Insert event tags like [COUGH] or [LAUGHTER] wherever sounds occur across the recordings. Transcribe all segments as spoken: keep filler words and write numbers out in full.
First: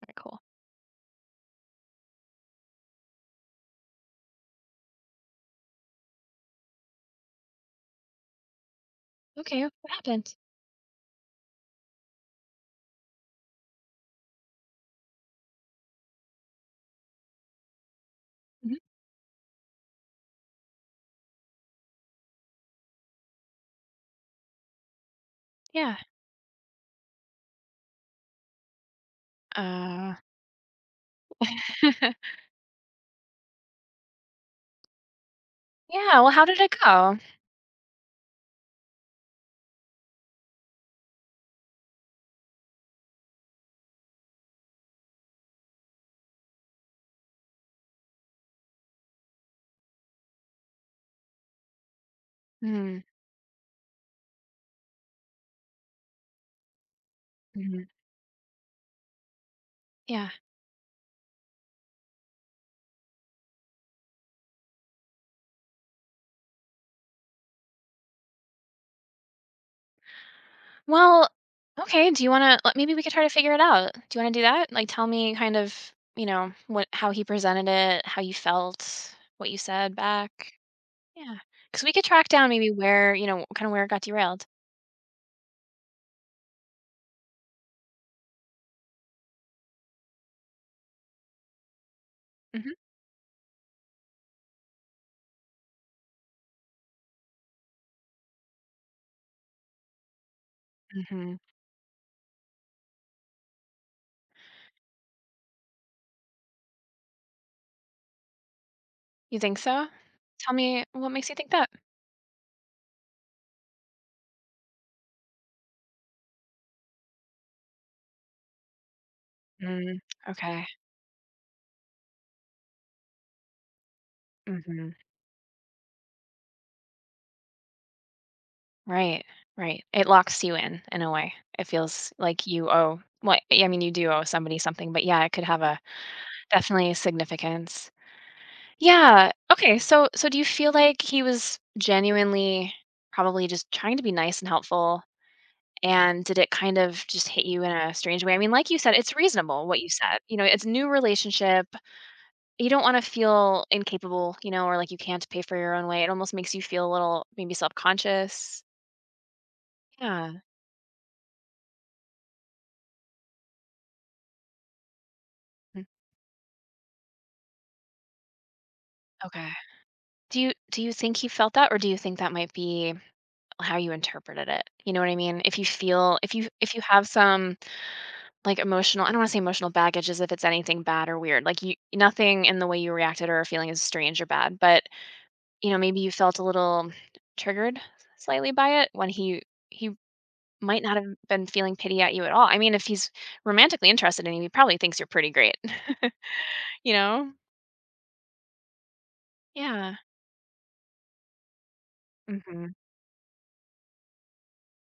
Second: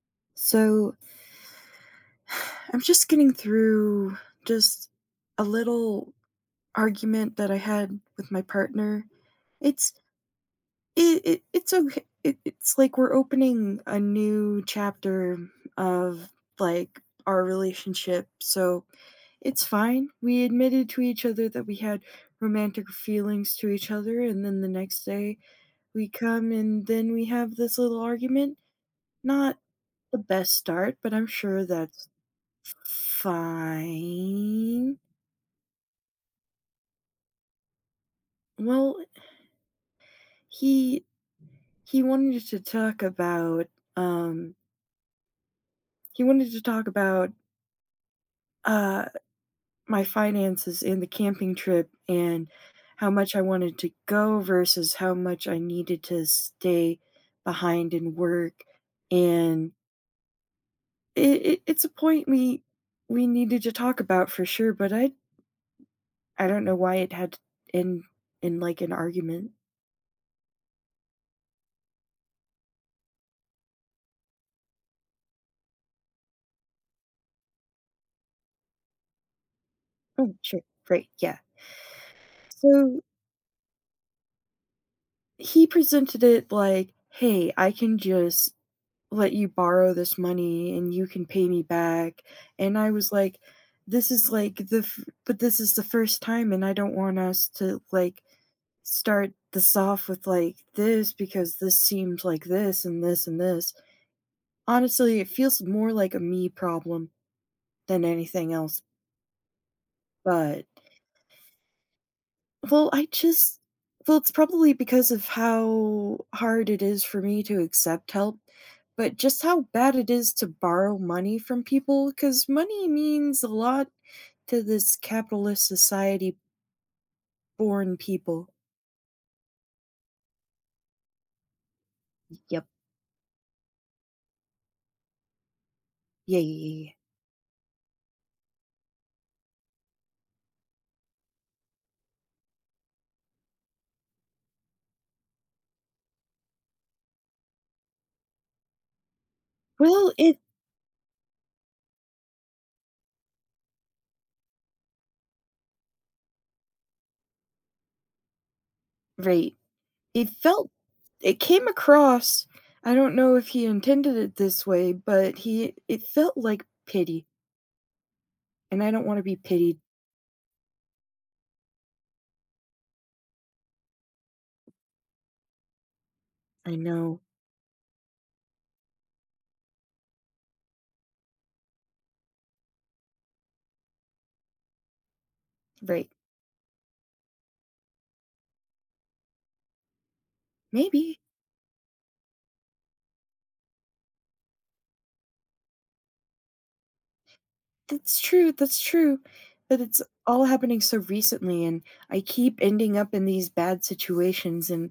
Very cool. So [SIGHS] I'm just getting through just a little argument that I had with my partner. Okay, what It's happened? it, it it's okay. It, it's like we're opening a new chapter of like our relationship. Mhm. So it's fine. We admitted to each other that we had romantic feelings to each other and then the next day Yeah. we come and then we have this little argument. Not Uh, the best start, but I'm sure that's [LAUGHS] fine. yeah. Well, how did it go? Well, he he wanted to talk about, um he wanted to talk about, uh, my finances and the camping trip and Mm, how much I wanted to go versus how much I needed to stay mhm. behind and work, and Yeah. it it it's a point we we needed to talk about for sure, but I I don't know why it had in in, like, an argument. Well, okay. Do you want to? Maybe we could try to figure it out. Do you want to do that? Like, tell me kind of, you know, what how he presented it, how you felt, what you said Oh, back. sure. Great, Yeah. yeah. Because we could track down maybe So where you know kind of where it got derailed. he presented it like, "Hey, I can just let you borrow this money and you can pay me back." Hmm. And I was like, "This is like the f- but this is the first time and I don't want us to like start this off with like this Hmm. because this seems like this and this and this." Honestly, it feels more like a me problem than anything else, You think so? Tell but me what makes you think that. well, I just well, it's probably because of how hard it is for me to accept help, but just how bad Mm, it is to okay. borrow money from people, because money means a lot to this capitalist society born people. Right, right. It locks you in in a way. It feels like Yep. you owe well, I mean, you do owe somebody something, but yeah, it could have a Yeah, yeah, yeah, yeah. definitely a significance. Yeah. Okay. So, so do you feel like he was genuinely probably just trying to be nice and helpful? And did it kind of just hit you in a strange way? I mean, like you said, it's reasonable what you Well, said. You it know, it's a new relationship. You don't want to feel incapable, you know, or like you can't pay for your own way. It almost makes you feel a little maybe self conscious. right. It Yeah. felt it came across, I don't know if he intended it this way, but he Mm, it felt like pity, and I don't want to be okay. pitied. Do you do you think he felt that, or do you think that might be how you interpreted it? You know what I mean? If you feel if you if I you have know. some, like, emotional I don't wanna say emotional baggage as if it's anything bad or weird, like, you nothing in the way you reacted or feeling is strange or bad, but, you know, maybe Right. you felt a little triggered slightly by it when he he might not have Maybe. been feeling pity at you at all. I mean, if he's romantically interested in you, he probably thinks you're pretty great. [LAUGHS] You know? That's true, that's true, but Yeah. it's all happening so recently, and I keep Mhm. ending up in these bad situations, and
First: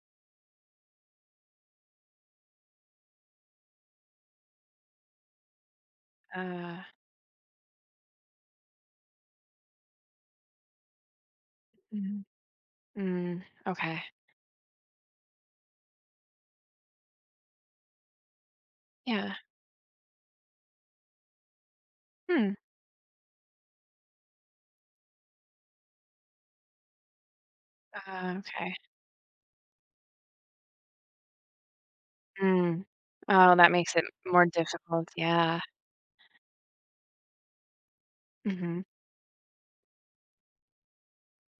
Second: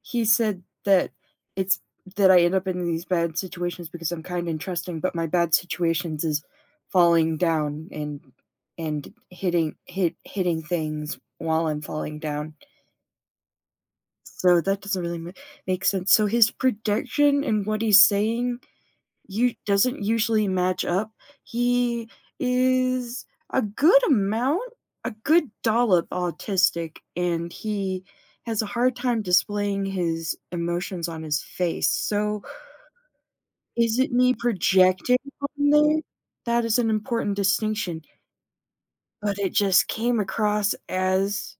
he said that it's that I end up in these bad situations because I'm kind and trusting, but my bad situations is Uh, falling down and and hitting hit hitting things while I'm falling mhm. down. Mm, okay. So that doesn't really ma- make sense. So his prediction and what he's saying Yeah. you doesn't usually match up. He Hmm. is a good amount a good dollop autistic, and he Ah, has a okay. hard time displaying his emotions on his face, so Mm. Oh, that makes is it it me more difficult, projecting yeah. on there? That is an important distinction, Mhm. but it just came across as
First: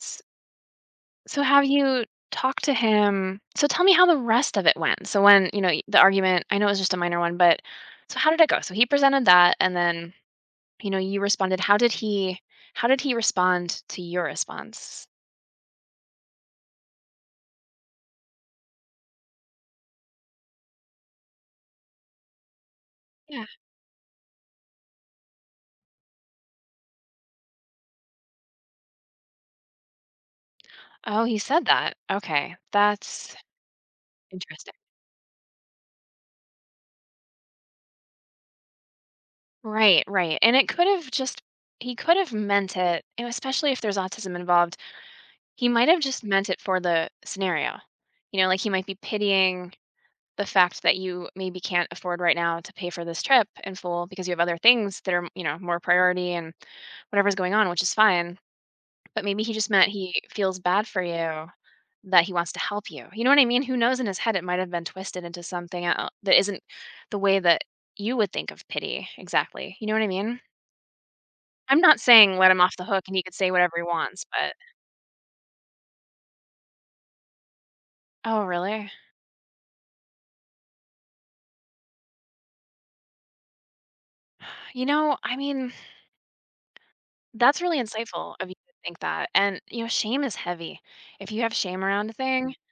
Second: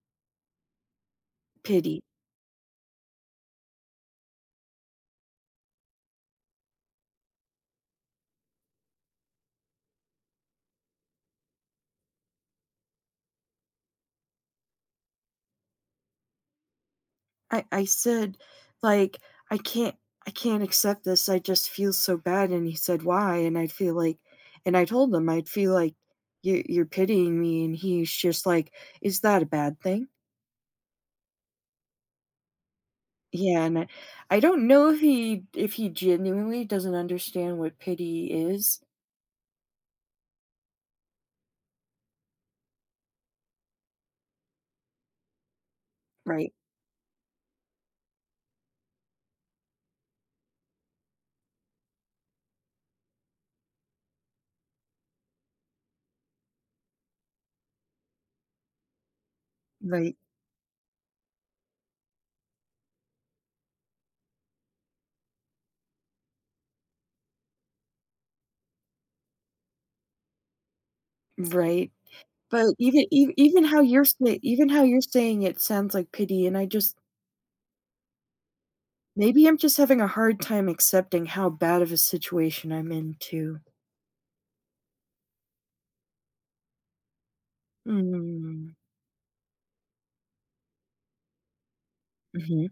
S so have pity. you talked to him so tell me how the rest of it went. So when, you know, y the argument I know it was just a minor one, but so how did it go? So he presented that, and then, you know, you responded. How did he how did he respond to your response? I I said, like, "I can't I can't accept this, I just feel so bad," and he said, "Why?" Yeah. And I feel like and I told him, "I'd feel like you you're pitying me," and he's just like, "Is that a bad thing?" Oh, he said that. Okay. That's Yeah, and I I don't interesting. know if he if he genuinely doesn't understand what pity is. Right, right, and it could've just he could've meant it, you know, especially if there's autism involved. He might have just meant Right, it for the scenario. You know, like, he might be pitying the fact that you maybe can't afford right now to pay for this trip in full because you have other things that are, you know, more priority and whatever's going on, which is fine, but maybe he just meant he right, feels bad for you, that he wants to help you. You know what I mean? Who knows in his head, it might have been twisted into something el that isn't the way that you would think of pity exactly. You know what I mean? I'm right. not saying let him But off the even hook and he could ev say even whatever how he you're wants, say but even how you're saying it sounds like pity, and I just oh, really? [SIGHS] maybe I'm just having a hard time accepting how bad of a situation I'm in too. You know, I mean that's really insightful of you to Mm, think that. And, you know, shame is heavy. If you have shame around a thing, mhm.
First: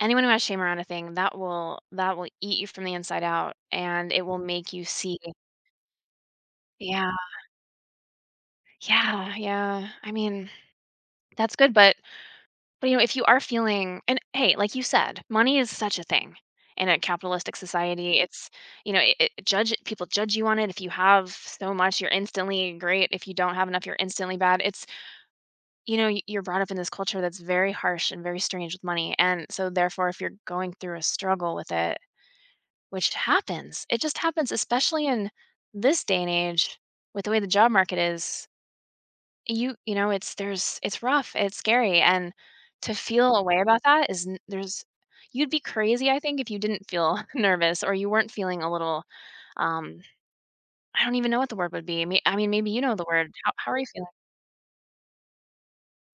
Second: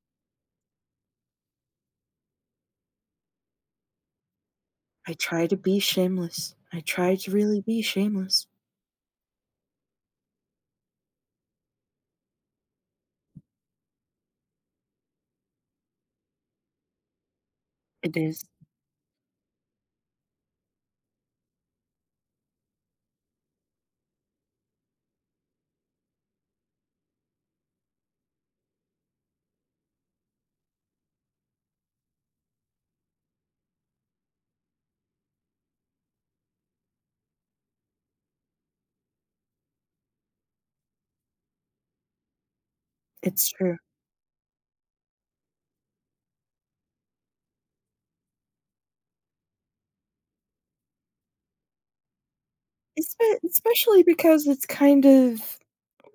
anyone who has shame around a thing, that will that will eat you from the inside out and it will make you I see try to be shameless. I yeah, try to really be shameless. yeah, yeah. I mean, that's good, but but you know, if you are feeling and hey, like you said, money is such a thing in a capitalistic It society. is. It's you know, it, it judge people judge you on it. If you have so much, you're instantly great. If you don't have enough, you're instantly bad. It's you know, y- you're brought up in this culture that's very harsh and very strange with money. And so, therefore, if you're going through a struggle with it, which happens, it just happens, especially in this day and age with the way the job market is. You, you know, it's there's, it's rough, it's scary. And to feel a It's way true. about that is n- there's, you'd be crazy, I think, if you didn't feel [LAUGHS] nervous or you weren't feeling a little, um, I don't even know what the word would be. May- I mean, maybe you know the word. Espe How, how are you especially feeling? because it's kind of,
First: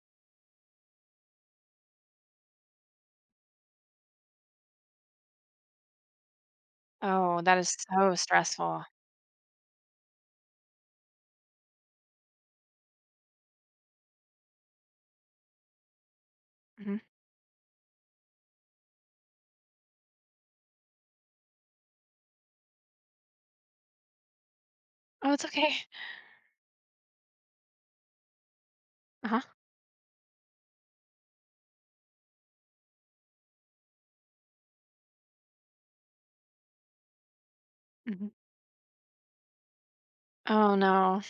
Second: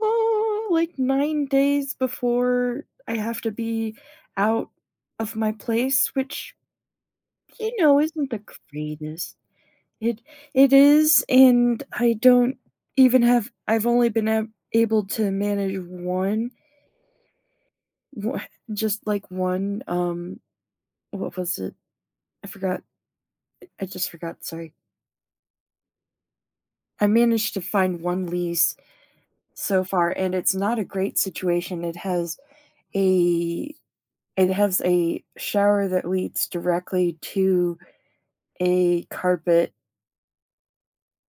oh, like nine days before I have to be out of my place, which, Oh, that you is know, so isn't the stressful. greatest. It it is, and I don't even have I've only been ab able to manage one, Mhm. wha just like one, um, what was it? I forgot. I just forgot, sorry. Oh, it's okay. I managed to find one lease Uh-huh. so far, and it's not a great situation. It has a it has a shower that leads directly to Mhm. a carpet. Oh no,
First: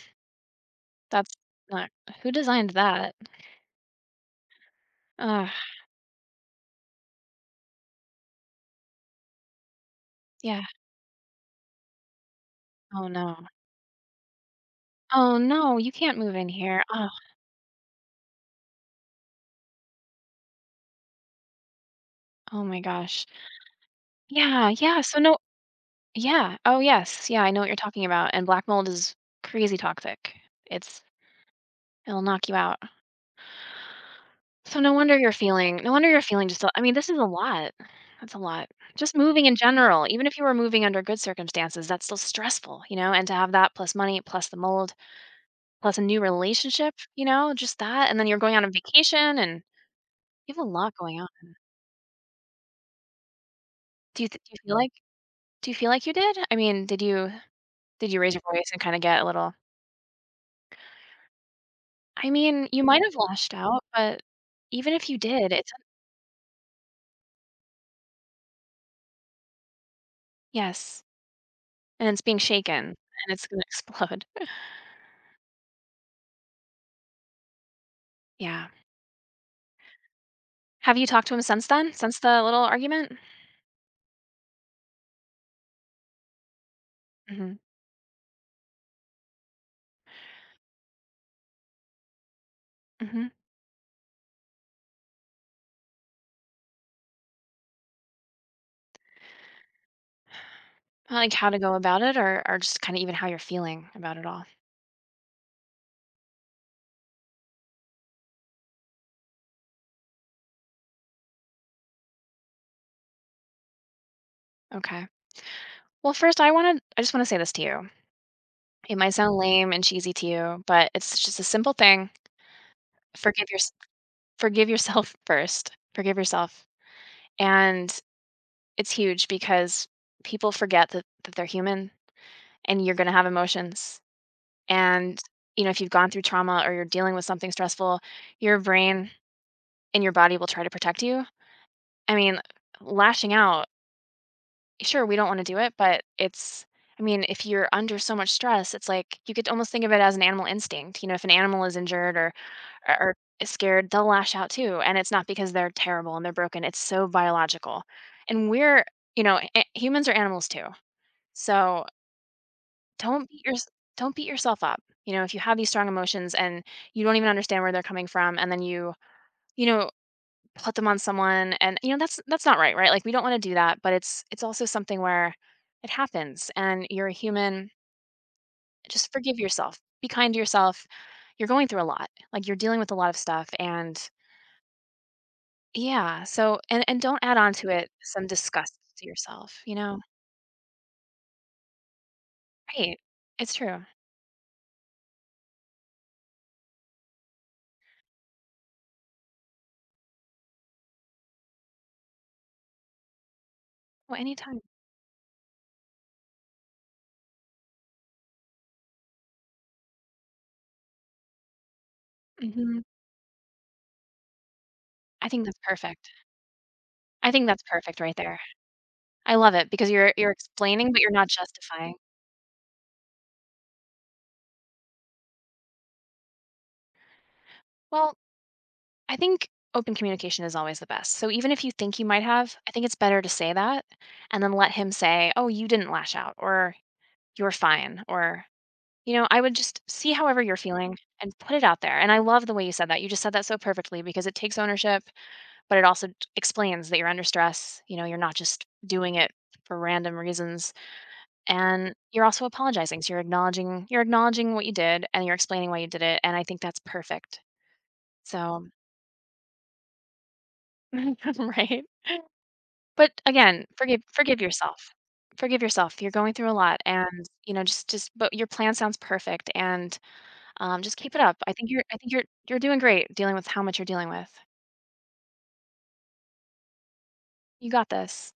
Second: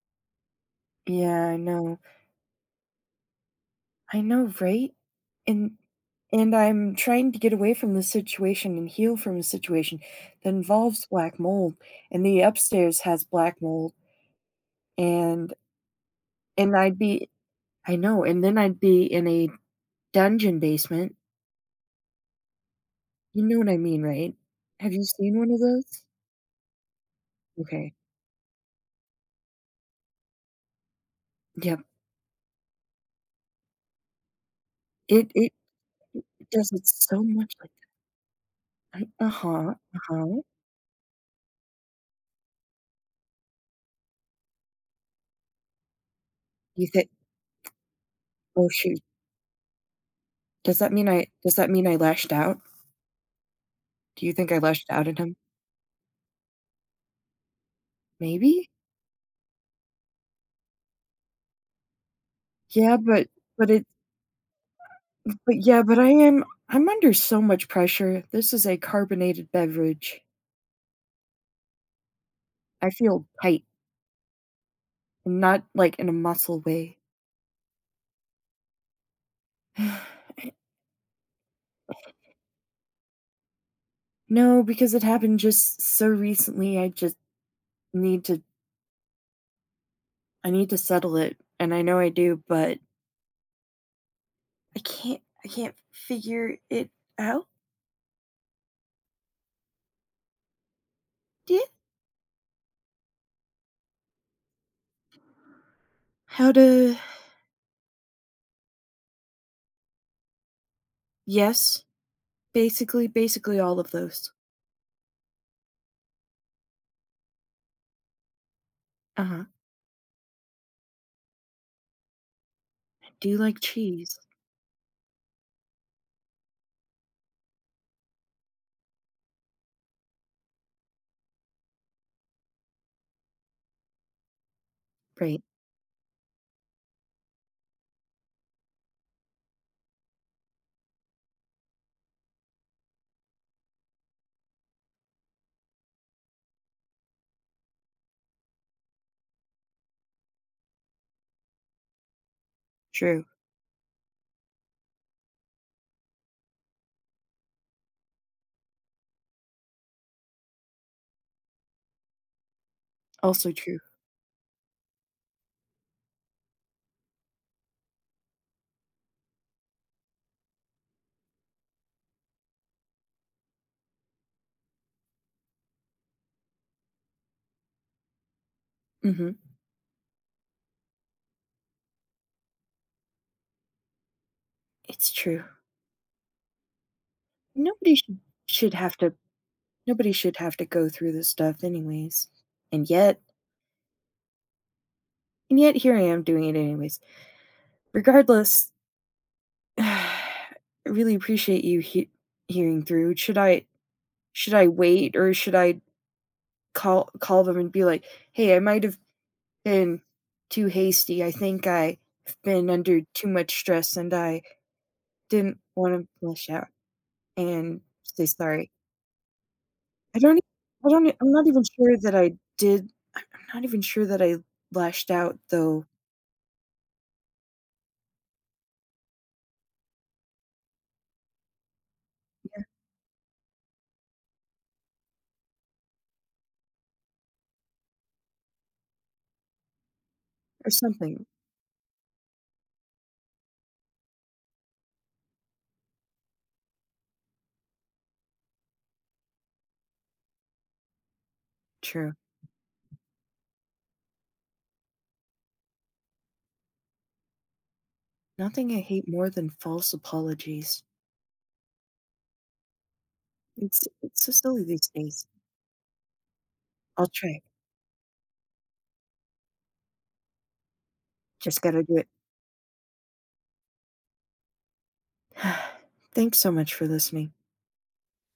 that's Yeah, I not know. who designed that? I know, right? Ugh, And and I'm trying to get away from the situation and heal from a situation that yeah. involves black mold, and the upstairs Oh has no. black mold, Oh and no, you can't move in and here. I'd Oh, be I know, and then I'd be in a dungeon basement. oh my gosh. You know what I mean, right? Yeah, Have yeah, you so no seen one of those? yeah. Oh yes, yeah, I know what you're Okay. talking about, and black mold is crazy toxic. It's Yep. it'll knock you out. So no wonder It you're it feeling no wonder you're feeling it just a does I it mean, this is a so much lot. like That's a lot. Just moving in uh-huh, general, even if uh-huh. you were moving under good circumstances, that's still stressful, you know, and to have that plus money plus the mold plus a new You relationship, think, you know, just that, and then you're going on "Oh, a shoot. vacation, and you have a Does that lot mean going I on. does that mean I lashed out? Do Do you you th do think you I feel lashed like out at him?" do you feel like you did? I mean, did you did you raise your Maybe? voice and kinda get a little I mean, you Yeah, might have but lashed but out, it but even if you did, but it's yeah, but I am I'm under so much pressure. This is a carbonated beverage. yes, and it's being shaken, I and feel it's gonna tight, explode. [LAUGHS] and not, like, in a muscle way. Yeah. [SIGHS] Have you talked to him since then? Since the little argument? No, because it happened just so recently, I just Mhm, need to I need to settle it, and I know I do, but mhm. I can't I can't figure it out. Like, how to Yeah. go about it or or just kinda even how you're feeling about it all? How to yes, basically basically all of those. Okay. Well, first, I wanna I just wanna say this to you. It might sound Uh-huh. lame and cheesy to you, but it's just a simple thing. I do Forgive your like cheese. Forgive yourself [LAUGHS] first. Forgive yourself. And it's huge because people forget that, that they're human and you're going to have emotions. And Right. you know, if you've gone through trauma or you're dealing with something stressful, your brain and your body will try to protect you. I mean, lashing out sure, we don't want to do it, but it's I mean, if you're under so much stress, it's like you could almost think of it as an animal instinct. You know, if an animal is injured or or or True. is scared, they'll lash out too, and it's not because they're terrible and they're broken. It's so biological. And we're, you know, a- humans are animals too. So, don't beat Also your true. don't beat yourself up. You know, if you have these strong emotions and you don't even understand where they're coming from and then you, you know, put them on someone and you know that's that's not right right like we don't want to do that but it's it's also something where it happens and you're a human just forgive Mhm. yourself be kind to yourself you're going through a lot like you're dealing with a lot of stuff and It's true. yeah so and and don't add on to it Nobody should some disgust should have to to yourself you know nobody should have to go through this stuff anyways. And right yet it's true and yet here I am doing it anyways. Regardless, [SIGHS] I really appreciate you he- hearing through. Should I well should anytime I wait or should I call call them and be like, "Hey, I might have been too hasty. I think I've been hmm under too much stress, and I I think that's didn't want perfect to lash out I think that's and perfect right say there sorry." I love it because you're I you're don't e- I explaining but don't you're e- not I'm not even justifying sure that I did I- I'm not even sure that I lashed out, though, well I think open communication is always the best. So even if you think you might have, I think it's better to say that and then let him say, "Oh, you didn't lash out," or "You're fine," or you know, I would just see however you're or feeling something. and put it out there. And I love the way you said that. You just said that so perfectly because it takes ownership, but it also t- explains that you're under stress. You know, you're not just doing it for random reasons. And True. you're also apologizing. So you're acknowledging you're acknowledging what you did and you're explaining why you did it. And I think that's perfect. So Nothing I hate more than false apologies. [LAUGHS] right. But again, It's forgive it's so forgive silly these yourself. days. Forgive yourself. You're going through a lot I'll and, try. you know, just just but your plan sounds perfect and, um, just keep it up. I Just think gotta you're I do it. think you're you're doing great dealing with how much you're dealing with. [SIGHS] Thanks so much for listening. You got this.